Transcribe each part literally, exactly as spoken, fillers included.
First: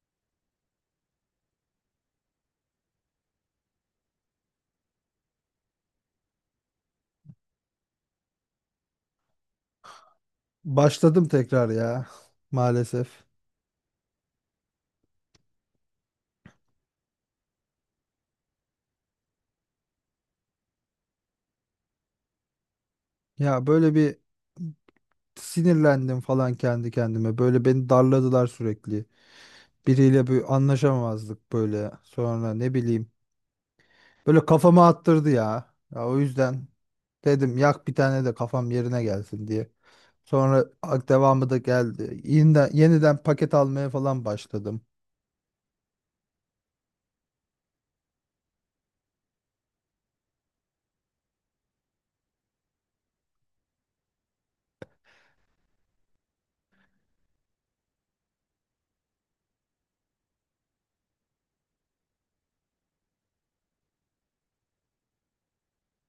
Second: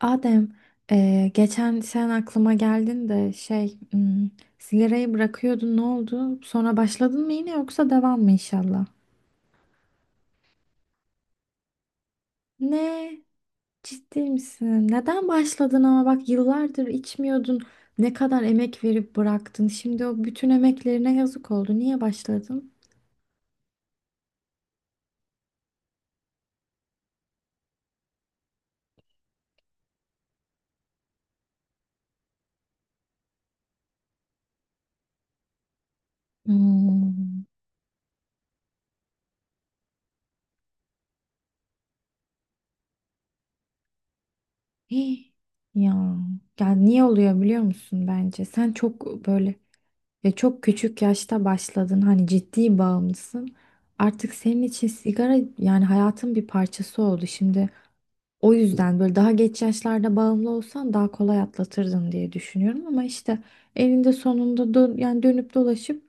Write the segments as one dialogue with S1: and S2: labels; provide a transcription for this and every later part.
S1: Adem, eee, geçen sen aklıma geldin de şey, hmm, sigarayı bırakıyordun, ne oldu? Sonra başladın mı yine, yoksa devam mı inşallah?
S2: Başladım tekrar ya maalesef.
S1: Ne? Ciddi misin? Neden başladın? Ama bak, yıllardır içmiyordun. Ne kadar emek verip bıraktın. Şimdi o bütün emeklerine yazık oldu. Niye başladın?
S2: Ya böyle bir sinirlendim falan kendi kendime. Böyle beni darladılar sürekli. Biriyle bir anlaşamamazlık böyle. Sonra ne bileyim. Böyle kafama attırdı ya. Ya o yüzden
S1: Hmm.
S2: dedim yak bir tane de kafam yerine gelsin diye. Sonra ak- devamı da geldi. Yeniden, yeniden paket almaya falan başladım.
S1: Hih. Ya, ya niye oluyor biliyor musun bence? Sen çok böyle... Ve çok küçük yaşta başladın, hani ciddi bağımlısın. Artık senin için sigara yani hayatın bir parçası oldu. Şimdi o yüzden böyle daha geç yaşlarda bağımlı olsan daha kolay atlatırdın diye düşünüyorum. Ama işte elinde sonunda dö- yani dönüp dolaşıp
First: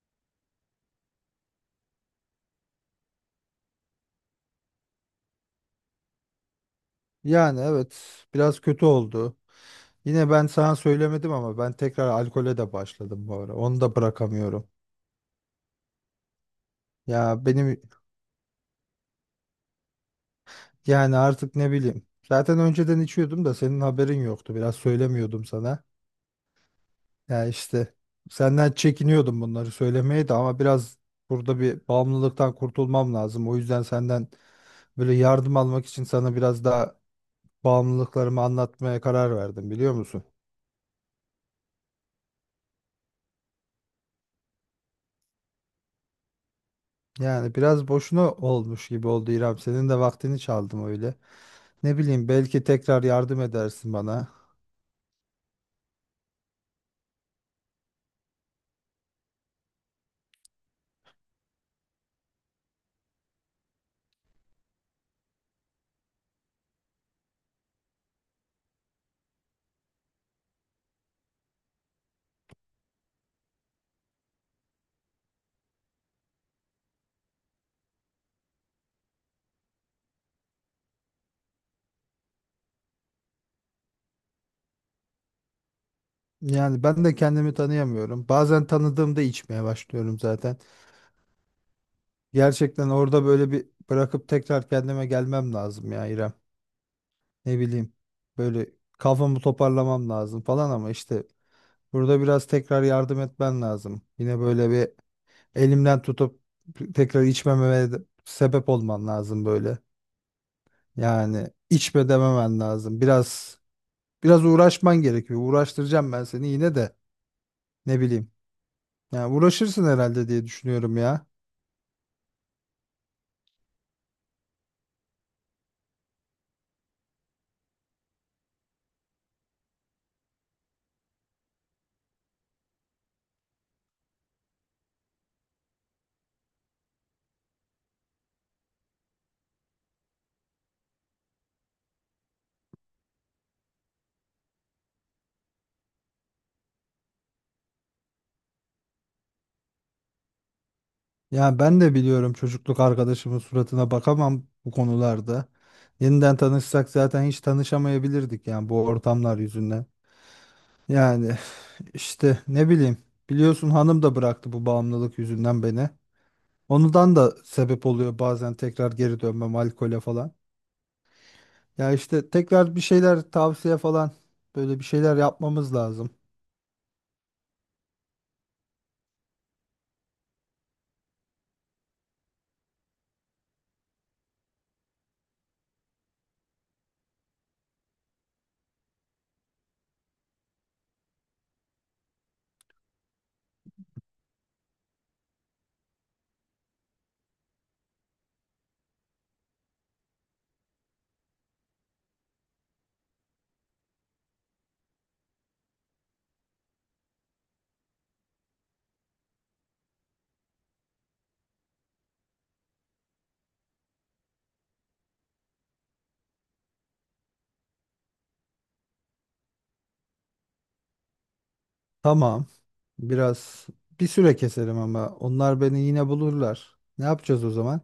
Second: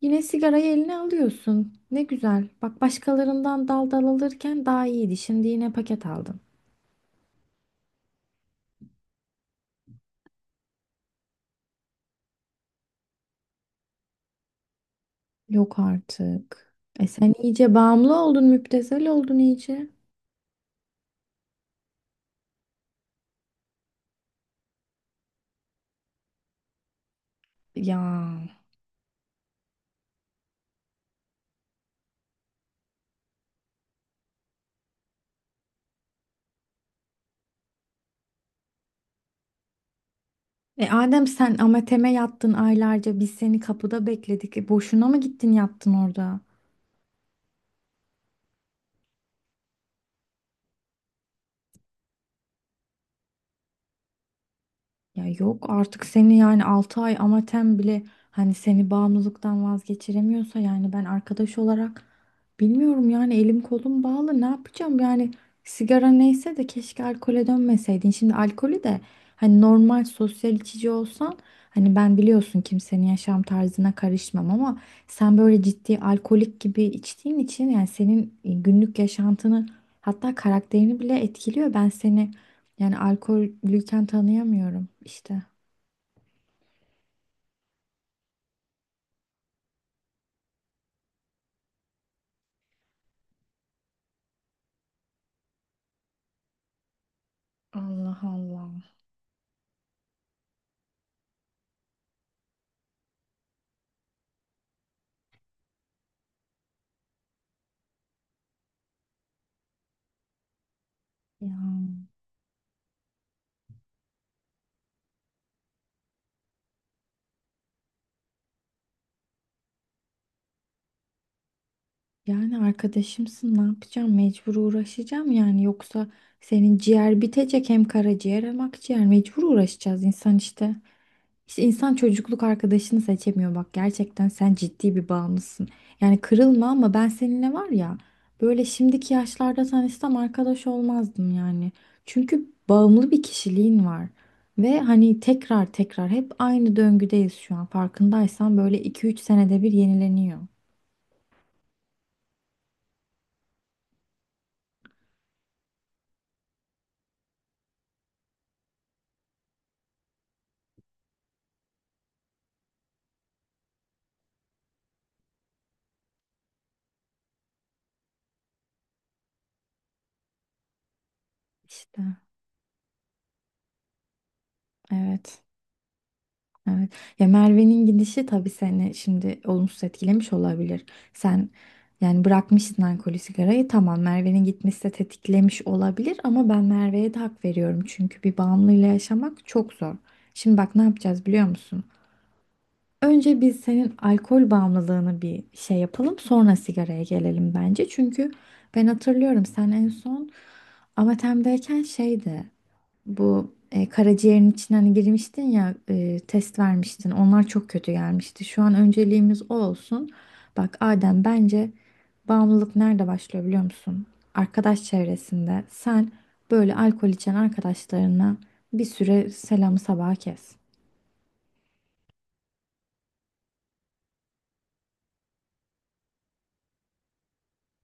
S1: yine sigarayı eline alıyorsun. Ne güzel. Bak, başkalarından dal dal alırken daha iyiydi. Şimdi yine paket aldın.
S2: Yani evet biraz kötü oldu. Yine ben sana söylemedim ama ben tekrar alkole de başladım bu ara. Onu da bırakamıyorum.
S1: Yok artık. E sen
S2: Ya
S1: iyice
S2: benim
S1: bağımlı oldun, müptezel oldun iyice.
S2: yani artık ne bileyim. Zaten önceden içiyordum da senin haberin yoktu. Biraz söylemiyordum sana. Ya işte
S1: Ya.
S2: senden çekiniyordum bunları söylemeye de ama biraz burada bir bağımlılıktan kurtulmam lazım. O yüzden senden böyle yardım almak için sana biraz daha bağımlılıklarımı anlatmaya karar verdim biliyor musun?
S1: E Adem, sen Amatem'e yattın aylarca, biz seni kapıda bekledik. E boşuna mı gittin yattın orada?
S2: Yani biraz boşuna olmuş gibi oldu İrem. Senin de vaktini çaldım öyle. Ne bileyim belki tekrar yardım edersin bana.
S1: Ya yok artık, seni yani altı ay amatem bile hani seni bağımlılıktan vazgeçiremiyorsa yani ben arkadaş olarak bilmiyorum yani, elim kolum bağlı, ne yapacağım yani? Sigara neyse de keşke alkole dönmeseydin. Şimdi alkolü de hani normal sosyal içici olsan, hani ben biliyorsun kimsenin yaşam tarzına karışmam ama sen böyle ciddi alkolik gibi içtiğin için yani senin e, günlük yaşantını, hatta karakterini bile etkiliyor. Ben seni yani alkollüyken tanıyamıyorum işte.
S2: Yani ben de kendimi tanıyamıyorum. Bazen tanıdığımda içmeye başlıyorum zaten. Gerçekten orada böyle bir bırakıp tekrar kendime gelmem lazım ya İrem. Ne bileyim
S1: Allah
S2: böyle
S1: Allah.
S2: kafamı toparlamam lazım falan ama işte burada biraz tekrar yardım etmen lazım. Yine böyle bir elimden tutup tekrar içmememe de sebep olman lazım böyle. Yani
S1: Ya.
S2: içme dememen lazım. Biraz biraz uğraşman gerekiyor. Uğraştıracağım ben seni yine de ne bileyim. Yani uğraşırsın herhalde diye düşünüyorum ya.
S1: Yani arkadaşımsın, ne yapacağım? Mecbur uğraşacağım yani. Yoksa senin ciğer bitecek, hem karaciğer hem akciğer. Mecbur uğraşacağız, insan işte. İşte insan çocukluk arkadaşını seçemiyor, bak gerçekten sen ciddi bir bağımlısın. Yani kırılma ama ben seninle var ya böyle şimdiki yaşlarda tanışsam arkadaş olmazdım yani. Çünkü bağımlı bir kişiliğin var. Ve hani tekrar tekrar hep aynı döngüdeyiz şu an, farkındaysan böyle iki üç senede bir yenileniyor.
S2: Yani ben de biliyorum çocukluk arkadaşımın suratına bakamam bu konularda. Yeniden tanışsak zaten hiç tanışamayabilirdik yani bu ortamlar yüzünden. Yani işte ne bileyim biliyorsun hanım da bıraktı bu bağımlılık yüzünden beni. Ondan da sebep oluyor bazen tekrar geri dönmem alkole falan. Ya
S1: İşte
S2: işte tekrar bir şeyler tavsiye falan böyle bir şeyler
S1: evet.
S2: yapmamız lazım.
S1: Evet. Ya Merve'nin gidişi tabii seni şimdi olumsuz etkilemiş olabilir. Sen yani bırakmışsın alkolü sigarayı, tamam Merve'nin gitmesi de tetiklemiş olabilir ama ben Merve'ye de hak veriyorum. Çünkü bir bağımlıyla yaşamak çok zor. Şimdi bak, ne yapacağız biliyor musun? Önce biz senin alkol bağımlılığını bir şey yapalım, sonra sigaraya gelelim bence. Çünkü ben hatırlıyorum, sen en son Amatem'deyken şeydi. Bu e, karaciğerin içine hani girmiştin ya, e, test vermiştin. Onlar çok kötü gelmişti. Şu an önceliğimiz o olsun. Bak Adem, bence bağımlılık nerede başlıyor biliyor musun? Arkadaş çevresinde. Sen böyle alkol içen arkadaşlarına bir süre selamı sabaha kes.
S2: Tamam, biraz bir süre keserim ama onlar beni yine bulurlar. Ne yapacağız o zaman?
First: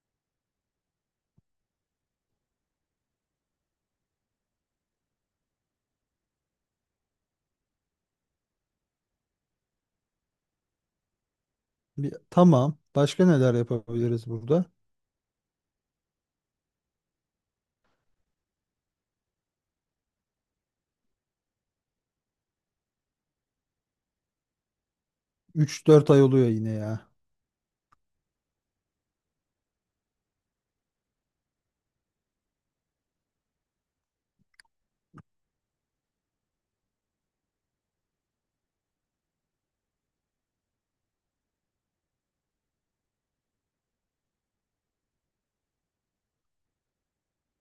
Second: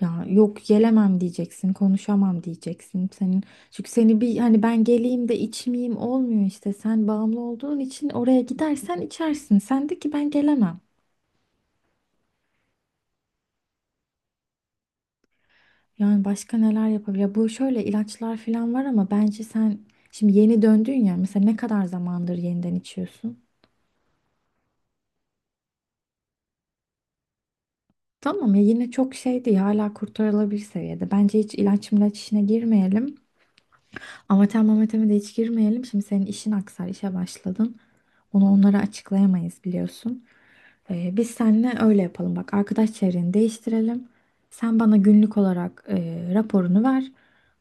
S1: Ya yok gelemem diyeceksin, konuşamam diyeceksin. Senin çünkü seni bir hani ben geleyim de içmeyeyim olmuyor işte. Sen bağımlı olduğun için oraya gidersen içersin. Sen de ki ben gelemem.
S2: Bir, tamam. Başka neler yapabiliriz burada?
S1: Yani başka neler yapabilir? Bu şöyle ilaçlar falan var ama bence sen şimdi yeni döndün ya, mesela ne kadar zamandır yeniden içiyorsun?
S2: Üç dört ay oluyor yine ya.
S1: Tamam ya, yine çok şey değil, hala kurtarılabilir seviyede. Bence hiç ilaç milaç işine girmeyelim. Amatör mamateme de hiç girmeyelim. Şimdi senin işin aksar, işe başladın. Onu onlara açıklayamayız biliyorsun. Ee, biz seninle öyle yapalım. Bak, arkadaş çevreni değiştirelim. Sen bana günlük olarak e, raporunu ver.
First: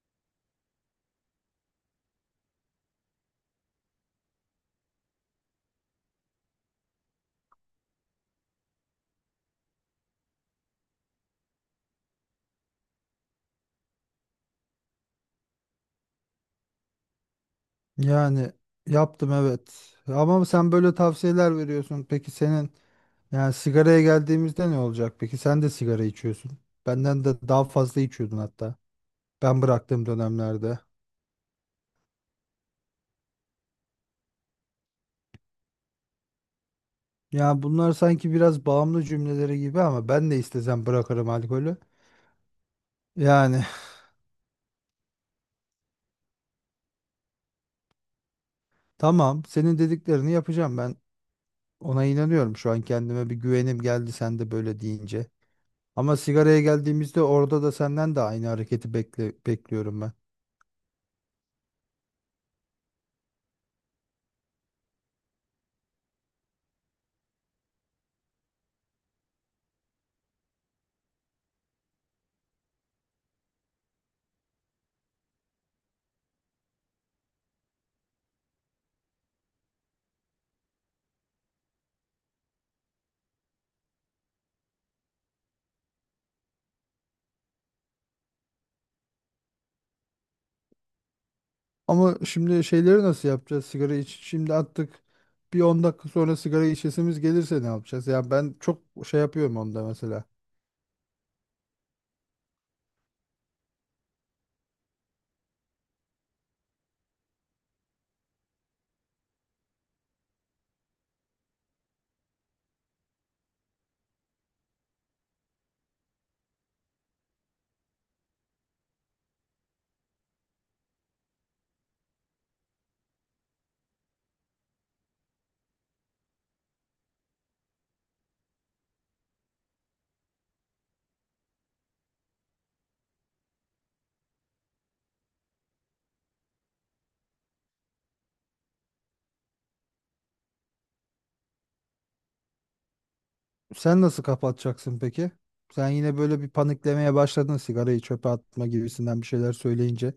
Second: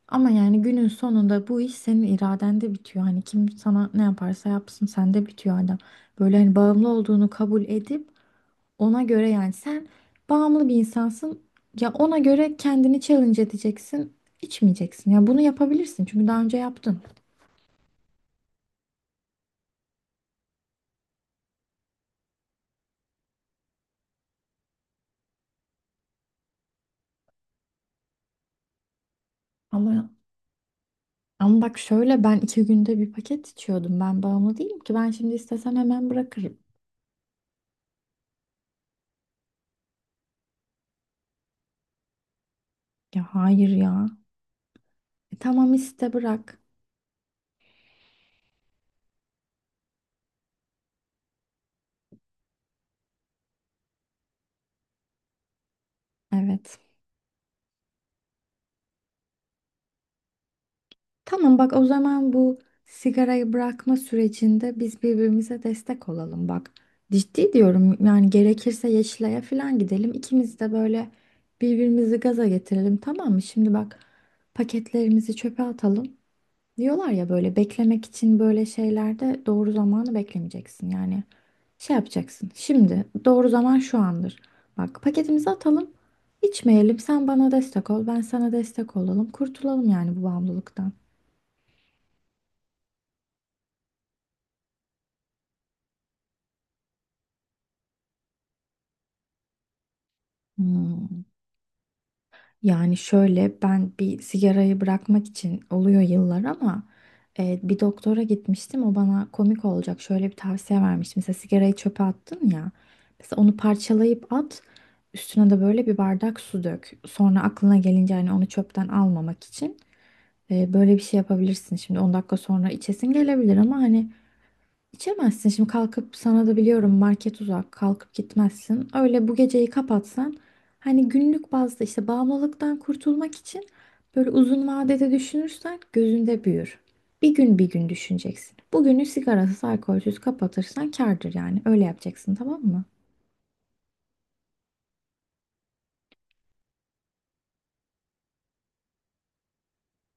S1: Ama yani günün sonunda bu iş senin iradende bitiyor. Hani kim sana ne yaparsa yapsın sende bitiyor adam. Böyle hani bağımlı olduğunu kabul edip ona göre yani sen bağımlı bir insansın. Ya ona göre kendini challenge edeceksin. İçmeyeceksin. Ya bunu yapabilirsin çünkü daha önce yaptın.
S2: Yani yaptım, evet. Ama sen böyle tavsiyeler veriyorsun. Peki senin yani sigaraya geldiğimizde ne olacak? Peki sen de sigara içiyorsun. Benden de daha fazla içiyordun hatta. Ben bıraktığım
S1: Ama
S2: dönemlerde.
S1: ama bak şöyle, ben iki günde bir paket içiyordum. Ben bağımlı değilim ki. Ben şimdi istesem hemen bırakırım.
S2: Ya bunlar sanki biraz bağımlı cümleleri gibi ama ben de istesem bırakırım alkolü.
S1: Ya
S2: Yani
S1: hayır ya. E, tamam, iste bırak.
S2: tamam, senin dediklerini yapacağım ben. Ona inanıyorum, şu an kendime bir güvenim geldi sen de böyle deyince. Ama sigaraya
S1: Evet.
S2: geldiğimizde orada da senden de aynı hareketi bekle, bekliyorum ben.
S1: Tamam bak, o zaman bu sigarayı bırakma sürecinde biz birbirimize destek olalım bak. Ciddi diyorum yani, gerekirse Yeşilay'a falan gidelim. İkimiz de böyle birbirimizi gaza getirelim, tamam mı? Şimdi bak, paketlerimizi çöpe atalım. Diyorlar ya, böyle beklemek için böyle şeylerde doğru zamanı beklemeyeceksin. Yani şey yapacaksın. Şimdi doğru zaman şu andır. Bak, paketimizi atalım. İçmeyelim. Sen bana destek ol. Ben sana destek olalım. Kurtulalım yani bu bağımlılıktan.
S2: Ama şimdi şeyleri nasıl yapacağız? Sigara iç, şimdi attık. Bir on dakika sonra sigara içesimiz gelirse ne yapacağız? Ya ben çok şey yapıyorum onda mesela.
S1: Hmm. Yani şöyle, ben bir sigarayı bırakmak için oluyor yıllar ama e, bir doktora gitmiştim, o bana komik olacak şöyle bir tavsiye vermişti. Mesela sigarayı çöpe attın ya, mesela onu parçalayıp at, üstüne de böyle bir bardak su dök. Sonra aklına gelince hani onu çöpten almamak için e, böyle bir şey yapabilirsin. Şimdi on dakika sonra içesin gelebilir ama hani İçemezsin şimdi kalkıp, sana da biliyorum market uzak, kalkıp gitmezsin. Öyle bu geceyi kapatsan hani günlük bazda işte, bağımlılıktan kurtulmak için böyle uzun vadede düşünürsen gözünde büyür. Bir gün bir gün düşüneceksin. Bugünü sigarasız alkolsüz kapatırsan kârdır, yani öyle yapacaksın, tamam mı?
S2: Sen nasıl kapatacaksın peki? Sen yine böyle bir paniklemeye başladın sigarayı çöpe atma gibisinden bir şeyler söyleyince.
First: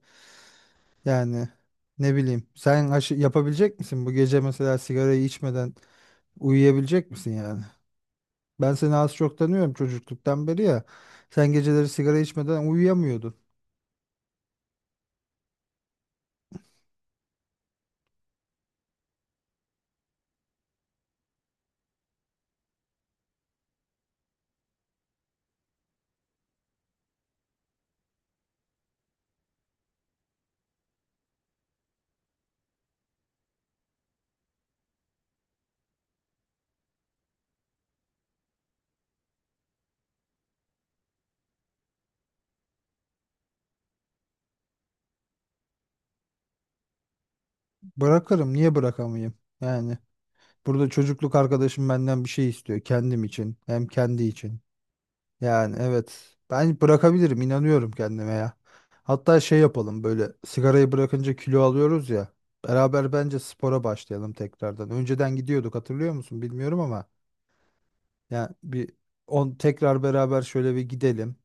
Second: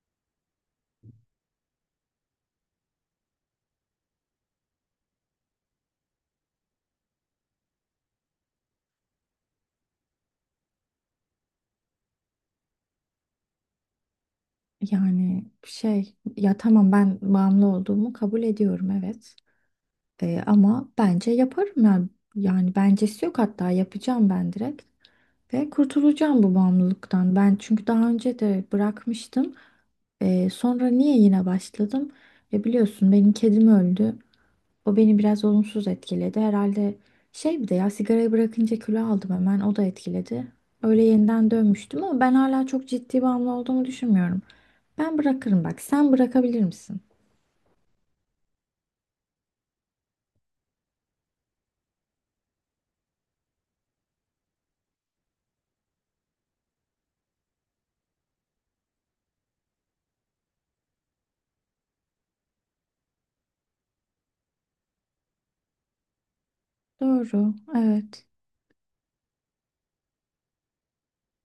S2: Yani ne bileyim. Sen aşı- yapabilecek misin bu gece mesela sigarayı içmeden uyuyabilecek misin yani? Ben seni az çok tanıyorum çocukluktan beri ya. Sen geceleri sigara içmeden uyuyamıyordun.
S1: Yani şey ya, tamam ben bağımlı olduğumu kabul ediyorum evet. Ee, ama bence yaparım yani. Yani bencesi yok, hatta yapacağım ben direkt. Ve kurtulacağım bu bağımlılıktan. Ben çünkü daha önce de bırakmıştım. Ee, sonra niye yine başladım? E biliyorsun benim kedim öldü. O beni biraz olumsuz etkiledi. Herhalde şey, bir de ya sigarayı bırakınca kilo aldım hemen. O da etkiledi. Öyle yeniden dönmüştüm ama ben hala çok ciddi bağımlı olduğumu düşünmüyorum. Ben bırakırım bak. Sen bırakabilir misin?
S2: Bırakırım. Niye bırakamayayım? Yani burada çocukluk arkadaşım benden bir şey istiyor. Kendim için. Hem kendi için. Yani evet. Ben bırakabilirim. İnanıyorum kendime ya. Hatta şey yapalım, böyle sigarayı bırakınca kilo alıyoruz ya. Beraber bence spora başlayalım tekrardan. Önceden gidiyorduk, hatırlıyor musun bilmiyorum ama.
S1: Doğru. Evet.
S2: Yani bir on tekrar beraber şöyle bir gidelim.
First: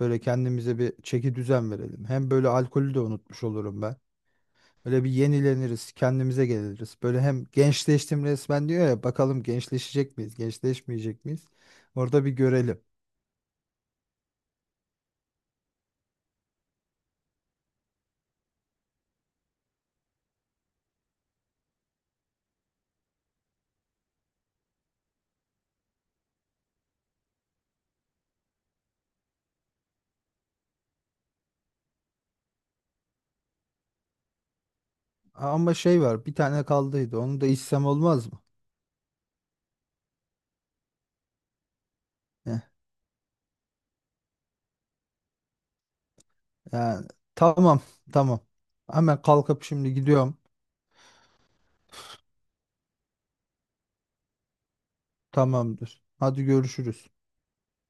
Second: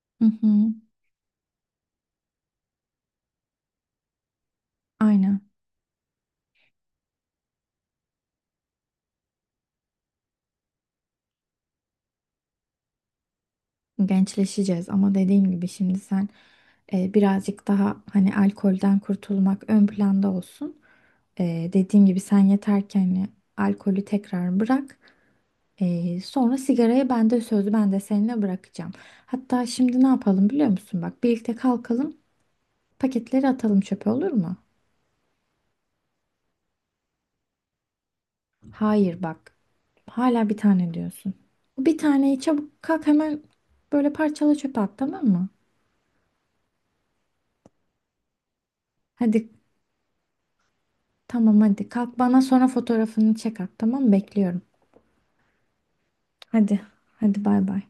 S2: Böyle
S1: Hı hı.
S2: kendimize bir çeki düzen verelim. Hem böyle alkolü de unutmuş olurum ben. Böyle bir
S1: Aynen.
S2: yenileniriz, kendimize geliriz. Böyle hem gençleştim resmen diyor ya, bakalım gençleşecek miyiz, gençleşmeyecek miyiz? Orada bir görelim.
S1: Gençleşeceğiz ama dediğim gibi şimdi sen e, birazcık daha hani alkolden kurtulmak ön planda olsun. E, dediğim gibi sen yeter ki hani alkolü tekrar bırak. E, sonra sigarayı ben de, sözü ben de seninle bırakacağım. Hatta şimdi ne yapalım biliyor musun? Bak birlikte kalkalım, paketleri atalım çöpe, olur mu?
S2: Ama şey var, bir tane kaldıydı. Onu da içsem olmaz mı?
S1: Hayır bak, hala bir tane diyorsun. Bir taneyi
S2: Heh.
S1: çabuk kalk, hemen böyle parçala çöpe at, tamam mı?
S2: Yani tamam, tamam. Hemen
S1: Hadi.
S2: kalkıp şimdi gidiyorum.
S1: Tamam hadi kalk, bana sonra fotoğrafını çek at, tamam mı? Bekliyorum.
S2: Tamamdır. Hadi
S1: Hadi,
S2: görüşürüz.
S1: hadi bay bay.